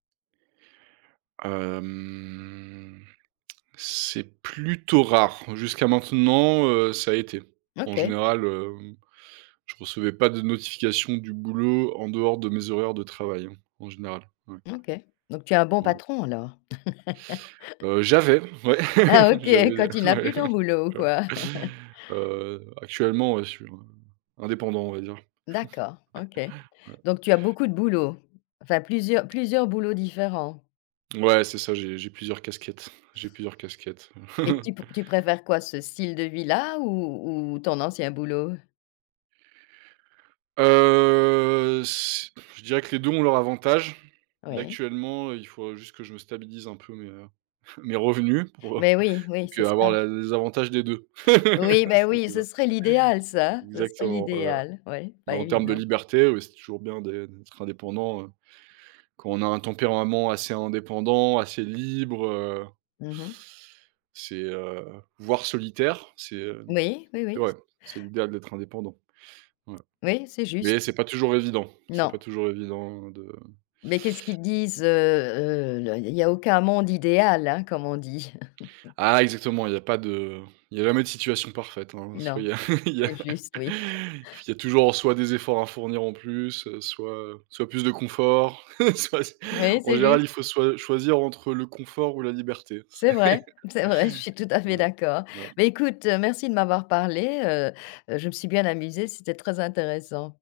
Hem, c'est plutôt rare. Jusqu'à maintenant, heu, ça a été. En OK. général, hem, je recevais pas de notifications du boulot en dehors de mes horaires de travail en général. Ouais. OK, donc tu es un bon Ouais. patron, alors? Heu, j'avais, ouais, Ah, OK, j'avais, quand tu n'as plus ouais, ton boulot, quoi? heu, actuellement, je suis, in indépendant, on va dire. D'accord OK. Ouais. Donc tu as beaucoup de boulots? Enfin plusieurs plusieurs boulots différents? Ouais, c'est ça, j'ai j'ai plusieurs casquettes, j'ai plusieurs casquettes. Et tu p tu préfères quoi? Ce style de vie-là ou ou ton ancien boulot? Heu, c je dirais que les 2 ont leurs avantages. Là, Oui. actuellement, il faut juste que je me stabilise un peu mes mes revenus pour, heu, Mais oui, pour oui, que c'est avoir ça. les les avantages des 2. Oui beh, C'est oui ça. ce serait l'idéal ça, ce serait Exactement, ouais. l'idéal, oui, pas Mais en termes de évident. liberté, ouais, c'est toujours bien d'être indépendant, hein, quand on a un tempérament assez indépendant, assez libre, heu Mmh mh. c'est, heu voire solitaire, c'est, heu, Oui, oui, oui c ouais, c'est l'idéal d'être indépendant. Ouais. oui, c'est juste. Mais c'est pas toujours évident. C'est pas Non. toujours évident de Mais qu'est-ce qu'ils te disent? Heu, heu, l il y a il y a aucun monde idéal, hein, comme on dit. Ah exactement, il y a pas de il y a jamais de situation parfaite, hein. Soit il Non, y a il y a c'est juste, oui. il y a toujours en soi, des efforts à fournir en plus, soit, heu, soit plus de confort, soit c Oui, en c'est général, juste. il faut soi choisir entre le confort ou la liberté. C'est C'est vrai, c'est vrai, je suis tout à fait ouais. d'accord. Voilà. Bah, écoute, merci de m'avoir parlé, heu heu, je me suis bien amusée, c'était très intéressant.